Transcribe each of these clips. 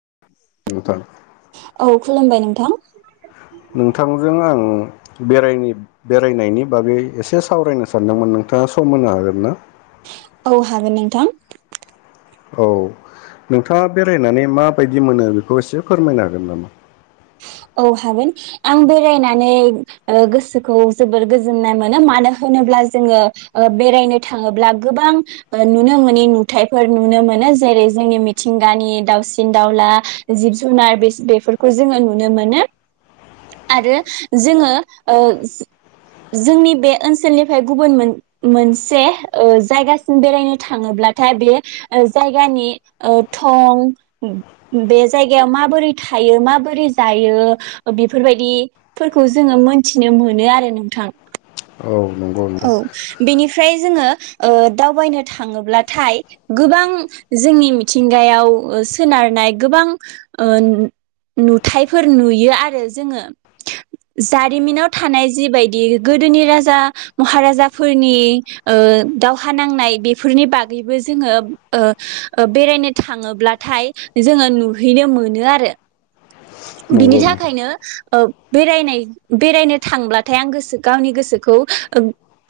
[unintelligible] औ खुलुमबाय नोंथां। नोंथांजों आं बेराय बेरायनायनि बागै एसे सावरायनो सानदोंमोन नोंथाङा सम होनो हागोन ना? औ हागोन नोंथां। औ नोंथाङा बेरायनानै माबायदि मोनो बेखौ एसे फोरमायनो हागोन नामा? औ हागोन आं बेरायनानै ओ गोसोखौ जोबोर गोजोननाय मोनो मानो होनोब्ला जोङो ओ बेरायनो थाङोब्ला गोबां ओ नुनो मोनि नुथायफोर नुनो मोनो जेरै जोंनि मिथिंगानि दावसिन दाउला जिब जुनार बेफोरखौ जोङो नु नो मोनो आरो जोङो ओ जोंनि बे ओनसोलनिफ्राय गुबुन मोनसे ओ जायगासिम बेरायनो थाङोब्लाथाय बे जायगानि ओ थं बे जायगायाव माबोरै थायो माबोरै जायो बेफोरबायदिफोरखौ जोङो मोनथिनो मोनो आरो नोंथां। औ नंगौ नोंथां औ बेनिफ्राय जोङो ओ दावबायनो थाङोब्लाथाय गोबां जोंनि मिथिंगायाव ओ सोनारनाय गोबां ओ नुथायफोर नुयो आरो जोङो जारिमिनाव थानाय जिबायदि गोदोनि राजा महाराजाफोरनि ओ दावहा नांनाय बेफोरनि बागैबो जोङो ओ बेरायनो थाङोब्लाथाय जोङो नुहैनो मोनो आरो बिनि नंगौ नोंथां थाखायनो ओ बेरायनाय बेरायनो थांब्लाथाय आं गोसो गावनि गोसोखौ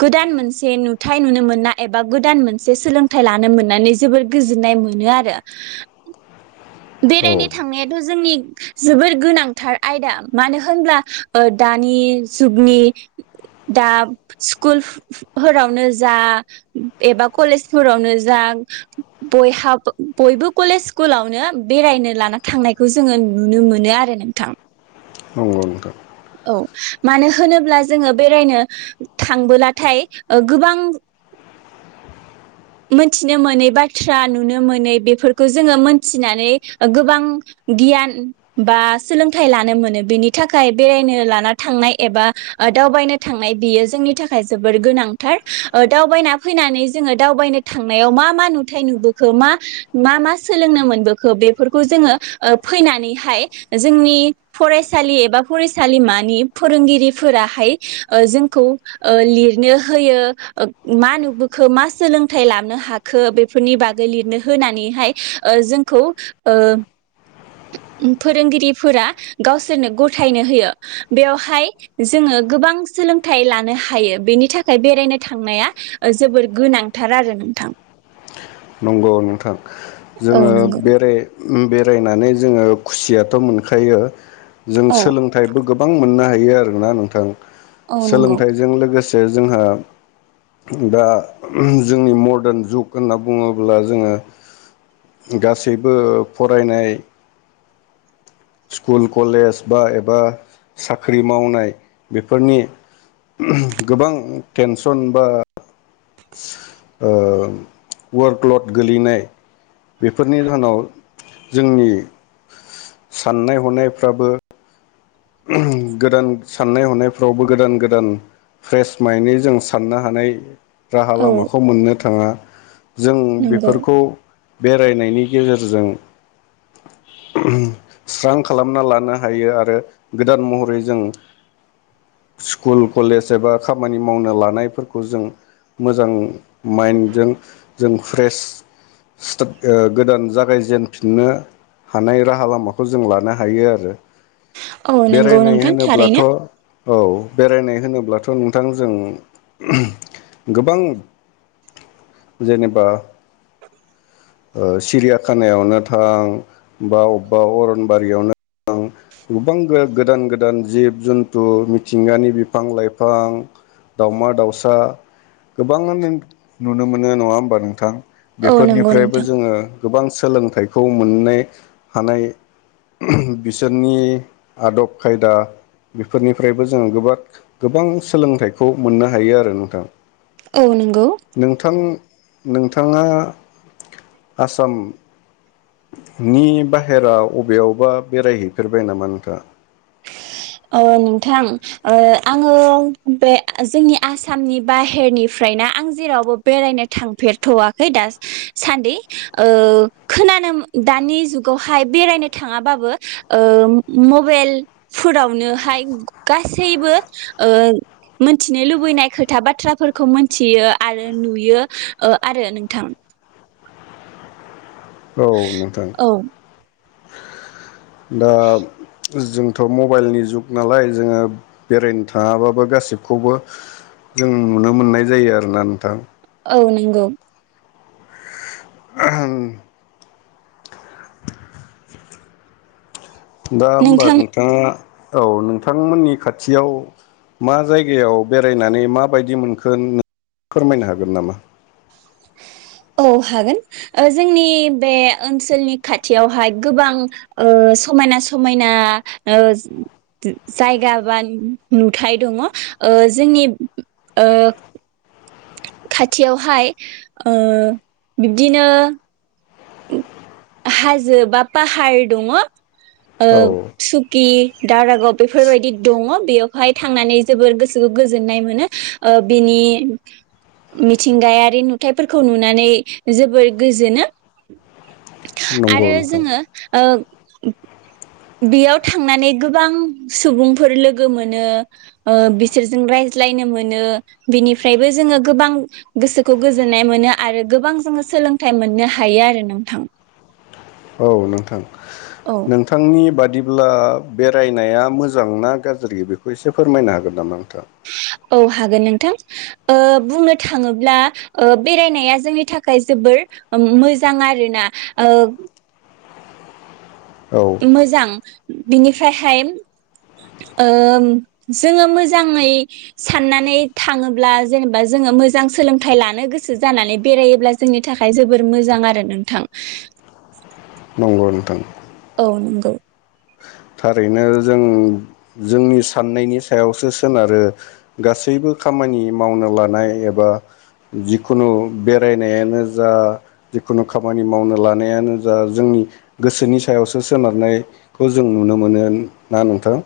गोदान मोनसे नुथाय नुनो मोनना एबा गोदान मोनसे सोलोंथाइ लानो मोननानै जोबोर गोजोननाय मोनो आरो औ बेरायनो थांनायाथ जोंनि जोबोर गोनांथार आयदा मानो होनब्ला दानि जुगनि दा स्कुलफोफोरावनो जा एबा कलेजफोरावनो जा बयहा बयबो कलेज स्कुलावनो बेरायनो लाना थांनायखौ जोङो नुनो मोनो आरो नोंथां। नंगौ नोंथां औ मानो होनोब्ला जोङो बेरायनो थांबोलाथाय ओ गोबां मोनथिनो मोनै बाथ्रा नुनो मोनै बेफोरखौ जोङो मोनथिनानै गोबां गियान बा सोलोंथाइ लानो मोनो बेनि थाखाय बेरायनो लाना थांनाय एबा दावबायनो थांनाय बियो जोंनि थाखाय जोबोर गोनांथार दावबायना फैनानै जोङो दावबायनो थांनायाव मा मा नुथाय नुबोखो मा मा मा सोलोंनो मोनबोखो बेफोरखौ जोङो ओ फैनानैहाय जोंनि फरायसालि एबा फरायसालिमानि फोरोंगिरिफोराहाय ओ जोंखौ ओ लिरनो होयो ओ मा नुबोखो मा सोलोंथाइ लानो हाखो बेफोरनि बागै लिरनो होनानैहाय ओ जोंखौ ओ फोरोंगिरिफोरा गावसोरनो गथायनो होयो बेवहाय जोङो गोबां सोलोंथाइ लानो हायो बेनि थाखाय बेरायनो थांनाया जोबोर गोनांथार आरो नोंथां। नंगौ नोंथां औ जोङो नंगौ बेरे उम बेरायनानै जोङो खुसियाथ मोनखायो। जों औ सोलोंथाइबो गोबां मोननो हायो आरोना नोंथां। औ नंगौ सोलोंथाइजों लोगोसे जोंहा दा जोंनि मदार्न जुग होनना बुङोब्ला जोङो गासैबो फरायनाय स्कुल कलेज बा एबा साख्रि मावनाय बेफोरनि ओम गोबां टेनसन बा। [unintelligible] ओ वारफ्लद गोलैनाय बेफोरनि जाहोनाव जोंनि साननाय हनायफ्राबो ओम गोदान साननाय हनायफ्रावबो गोदान गोदान फ्रेस मायेननि जों साननो हानाय राहा औ लामाखौ मोननो थाङा। जों नंगौ बेफोरखौ बेरायनायनि गेजेरजों उम स्रां खालामना लानो हायो आरो गोदान महरै जों स्कुल कलेज एबा खामानि मावनो लानायफोरखौ जों मोजां माइन्दजों जों फ्रेस सिटाट ओ गोदान जागायजेनफिननो हानाय राहा लामाखौ जों लानो हायो आरो। औ नंगौ बेरायनाय नोंथां होनोब्लाथ' थारैनो। औ बेरायनाय होनोब्लाथ' नोंथां जों उम गोबां जेनेबा ओ सिरियाखानायावनो थां, बा अबबा अरनबारियावनो थां गोबां गो-गोदान गोदान जिब जन्थु मिथिंगानि बिफां लाइफां, दावमादाउसा गोबाङानो नुनो मोनो नङा होमबा नोंथां? औ बेफोरनि नंगौ फ्रायबो नोंथां जोङो गोबां सोलोंथाइखौ मोननाय हानाय उम बिसोरनि आदब खायदा बेफोरनिफ्रायबो जोङो गोबाख गोबां सोलोंथाइखौ मोननो हायो आरो नोंथां। औ नंगौ नोंथां नोंथाङा आसाम नि बाहेराव अबेयावबा बेरायहैफेरबाय नामा नोंथाङा? ओ नोंथां ओ आङो बे जोंनि आसामनि बाहेरनिफ्रायना आं जेरावबो बेरायनो थांफेरथ'वाखै दास सान्दि ओ खोनानो दानि जुगावहाय बेरायनो थाङाबाबो ओ मबेल फोरावनोहाय ग-गासैबो ओ मोनथिनो लुबैनाय खोथा बाथ्राफोरखौ मोनथियो आरो नुयो ओ आरो नोंथां। औ नोंथां। औ दाब जोंथ' मबाइलनि जुग नालाय जोङो बेरायनो थाङाबाबो गासिबखौबो जों नुनो मोननाय जायो आरोना नोंथां। औ नोंगौ। आहान। दा ओमबा नोंथां नोंथाङा औ नोंथांमोननि खाथियाव मा जायगायाव बेरायनानै माबायदि मोनखो नों फोरमायनो हागोन नामा? औ हागोन। ओ जोंनि बे ओनसोलनि खाथियावहाय गोबां ओ समायना समायना ओ ज जायगा बा नुथाय दङ 'ओ जोंनि ओ खाथियावहाय ओ बिब्दिनो हाजो बा पाहार दङ'। औ ओब सुखि दारागाव बेफोरबायदि दङ' बेयाव हाय थांनानै जोबोर गोसोखो गोजोननाय मोनो। ओ बिनि मिथिंगायारि नुथाइफोरखौ नुनानै जोबोर गोजोनो। [unintelligible] नंगौ आरो नोंथां जोङो ओ उ बियाव थांनानै गोबां सुबुंफोर लोगो मोनो, ओह बिसोरजों रायज्लायनो मोनो, बिनिफ्रायबो जोङो गोबां गोसोखौ गोजोननाय मोनो आरो गोबां जोङो सोलोंथाइ मोननो हायो आरो नोंथां। औ नोंथां। नोंथांनि बादि ला बेरायनाया मोजां ना गाज्रि बेखौ एसे फोरमायनो हागोन नामा नोंथां? ओउ हागोन नोंथां ओह बुंनो थाङोब्ला ओह बेरायनाया जोंनि थाखाय जोबोर ओम मोजां आरो ना ओह। औ मोजां । बिनिफ्रायहाय ओह जोंङो मोजाङै साननानै थाङोब्ला जेनेबा जोंङो मोजां सोलोंथाइ लानो गोसो जानानै बेरायोब्ला जोंनि थाखाय जोबोर मोजां आरो नोंथां। नंगौ नोंथां। ओउ नंगौ। थारैनो जों जोंनि साननायनि सायावसो सोनारो गासैबो खामानि मावनो लानाय एबा जिखुनु बेरायनायानो जा जिखुनु खामानि मावनो लानायानो जा जोंनि गोसोनि सायावसो सोनारनायखौ जो जों नुनो मोनो ना नोंथां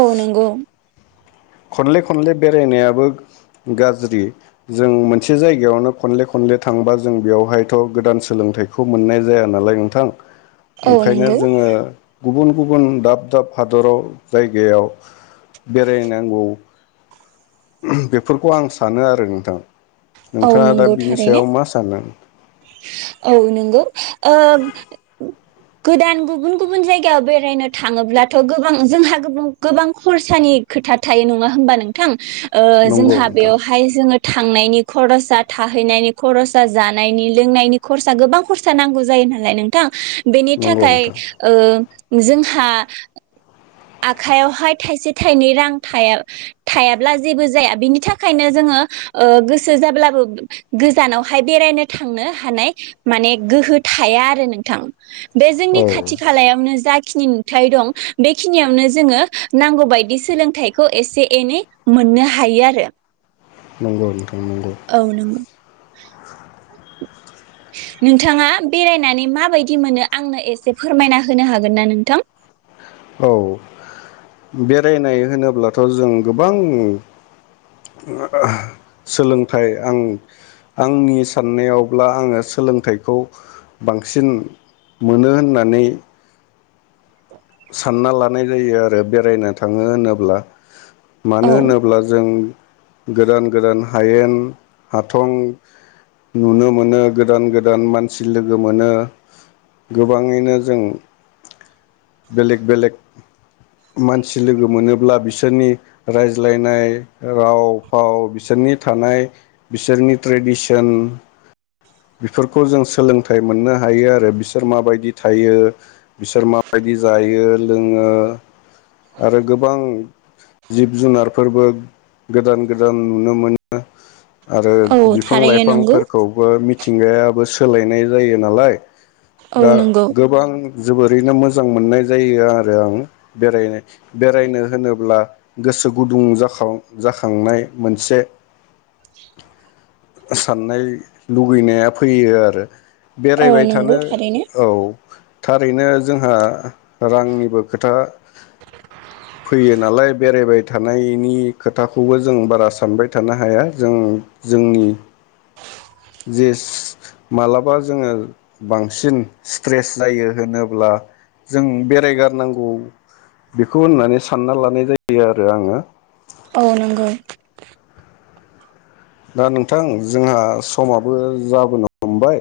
ओउ नंगौ। खनले खनले बेरायनायाबो गाज्रि जों मोनसे जायगायावनो खनले खनले थांबा जों बेयावहायथ' गोदान सोलोंथाइखौ मोननाय जाया नालाय नोंथां। औ ओंखायनो नंगौ जोंङो गुबुन गुबुन दाब दाब हादराव जायगायाव बेरायनो गौ । बेफोरखौ आं सानो आरो नोंथां। नोंथाङा दा बिनि सायाव मा सानो? ओउ नोंगौ ओह गोदान गुबुन गुबुन जायगायाव बेरायनो थाङोब्लाथ' गोबां जोंहा गोबां गोबां खरसानि खोथा थायो नङा होमबा नोंथां। ओह नंगौ जोंहा नोंथां बेवहाय जोंङो थांनायनि खरसा थाहैनायनि खरसा जान नायनि लोंनायनि खरसा गोबां खरसा नांगौ जायो नालाय नोंथां। बेनि नंगौ थाखाय नोंथां ओह जोंहा आखायावहाय थाइसे थाइनै रां थाया थायाब्ला जेबो जाया बिनि थाखायनो जोंङो ओह गोसो जाब्लाबो गोजानावहाय बेरायनो थांनो हानाय माने गोहो थाया आरो नोंथां । बे जोंनि औ खाथि खालायावनो जा खिनि नुथाय दं बे खिनियावनो जोंङो नांगौ बायदि सोलोंथाइखौ एसे एनै मोननो हायो आरो। नंगौ नोंथां नंगौ। औ नंगौ नोंथाङा बेरायनानै माबायदि मोनो आंनो एसे फोरमायना होनो हागोन ना नोंथां? औ बेरायनाय होनोब्लाथ जों गोबां सोलोंथाय आं आंनि साननायावब्ला आंओ सोलोंथायखौ बांसिन मोनो होननानै सानना लानाय जायो आरो बेरायनो थाङो होनोब्ला। मानो औ होनोब्ला जों गोदान गोदान हायेन हाथं नुनो मोनो गोदान गोदान मानसि लोगो मोनो गोबाङैनो जों बेलेग बेलेग मानसि लोगो मोनोब्ला बिसोरनि रायज्लायनाय राव भाव बिसोरनि थानाय बिसोरनि ट्रडिशेन बिफोरखौ जों सोलोंथाय मोननो हायो आरो बिफोर माबोरै थायो बिफोर माबा बायदि जायो लोङो आरो गोबां जिब जुनारफोरबो गोदान गोदान नुनो मोनो। आरो औ बिफां थारैनो नंगौ लाइफांफोरखौबो मि थिंगायाबो सोलायनाय जायो नालाय। औ दा नंगौ गोबां जोबोद [unintelligible] मोजां मोननाय जायो आरो आं बेरायनो बेरायनो होनोब्ला गोसो गुदुं जांखां जाखांनाय मोनसे साननाय लुगैनाया फैयो आरो औ बेरायबाय नंगौ थानो थारैनो औ थारैनो जोंहा रांनिबो खोथा फैयो नालाय बेरायबाय थानायनि खोथाखौबो जों बारा सानबाय थानो हाया जों जोंनि जेस मालाबा जोङो बांसिन स्ट्रेस जायो होनोब्ला जों बेरायगारनांगौ बेखौ होननानै सानना लानाय जायो आरो आङो औ नंगौ दा नोंथां जोंहा समाबो जाबोनो हमबाय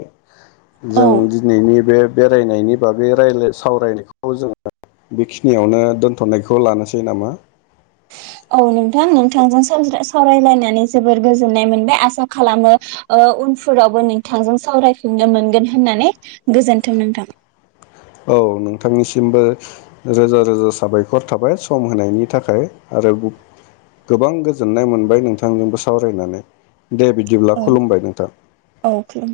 जों औ दिनैनि बे बेरायनायनि बागै रायला सावरायनायखौ जोङो बेखिनियावनो दोनथ'नायखौ लानोसै नामा? औ नोंथां नोंथांजों सावरायलायनानै जोबोर गोजोननाय मोनबाय आसा ओ खालामो उनफोरावबो नोंथांजों सावरायफिनो मोनगोन होननानै गोजोनथों नोंथां औ नोंथांनिसिमबो रोजा रोजा साबायखर थाबाय सम होनायनि थाखाय आरो गोबां गोजोननाय मोनबाय नोंथांजोंबो सावरायनानै दे बिदिब्ला औ खुलुमबाय नोंथां औ खुलुमबाय।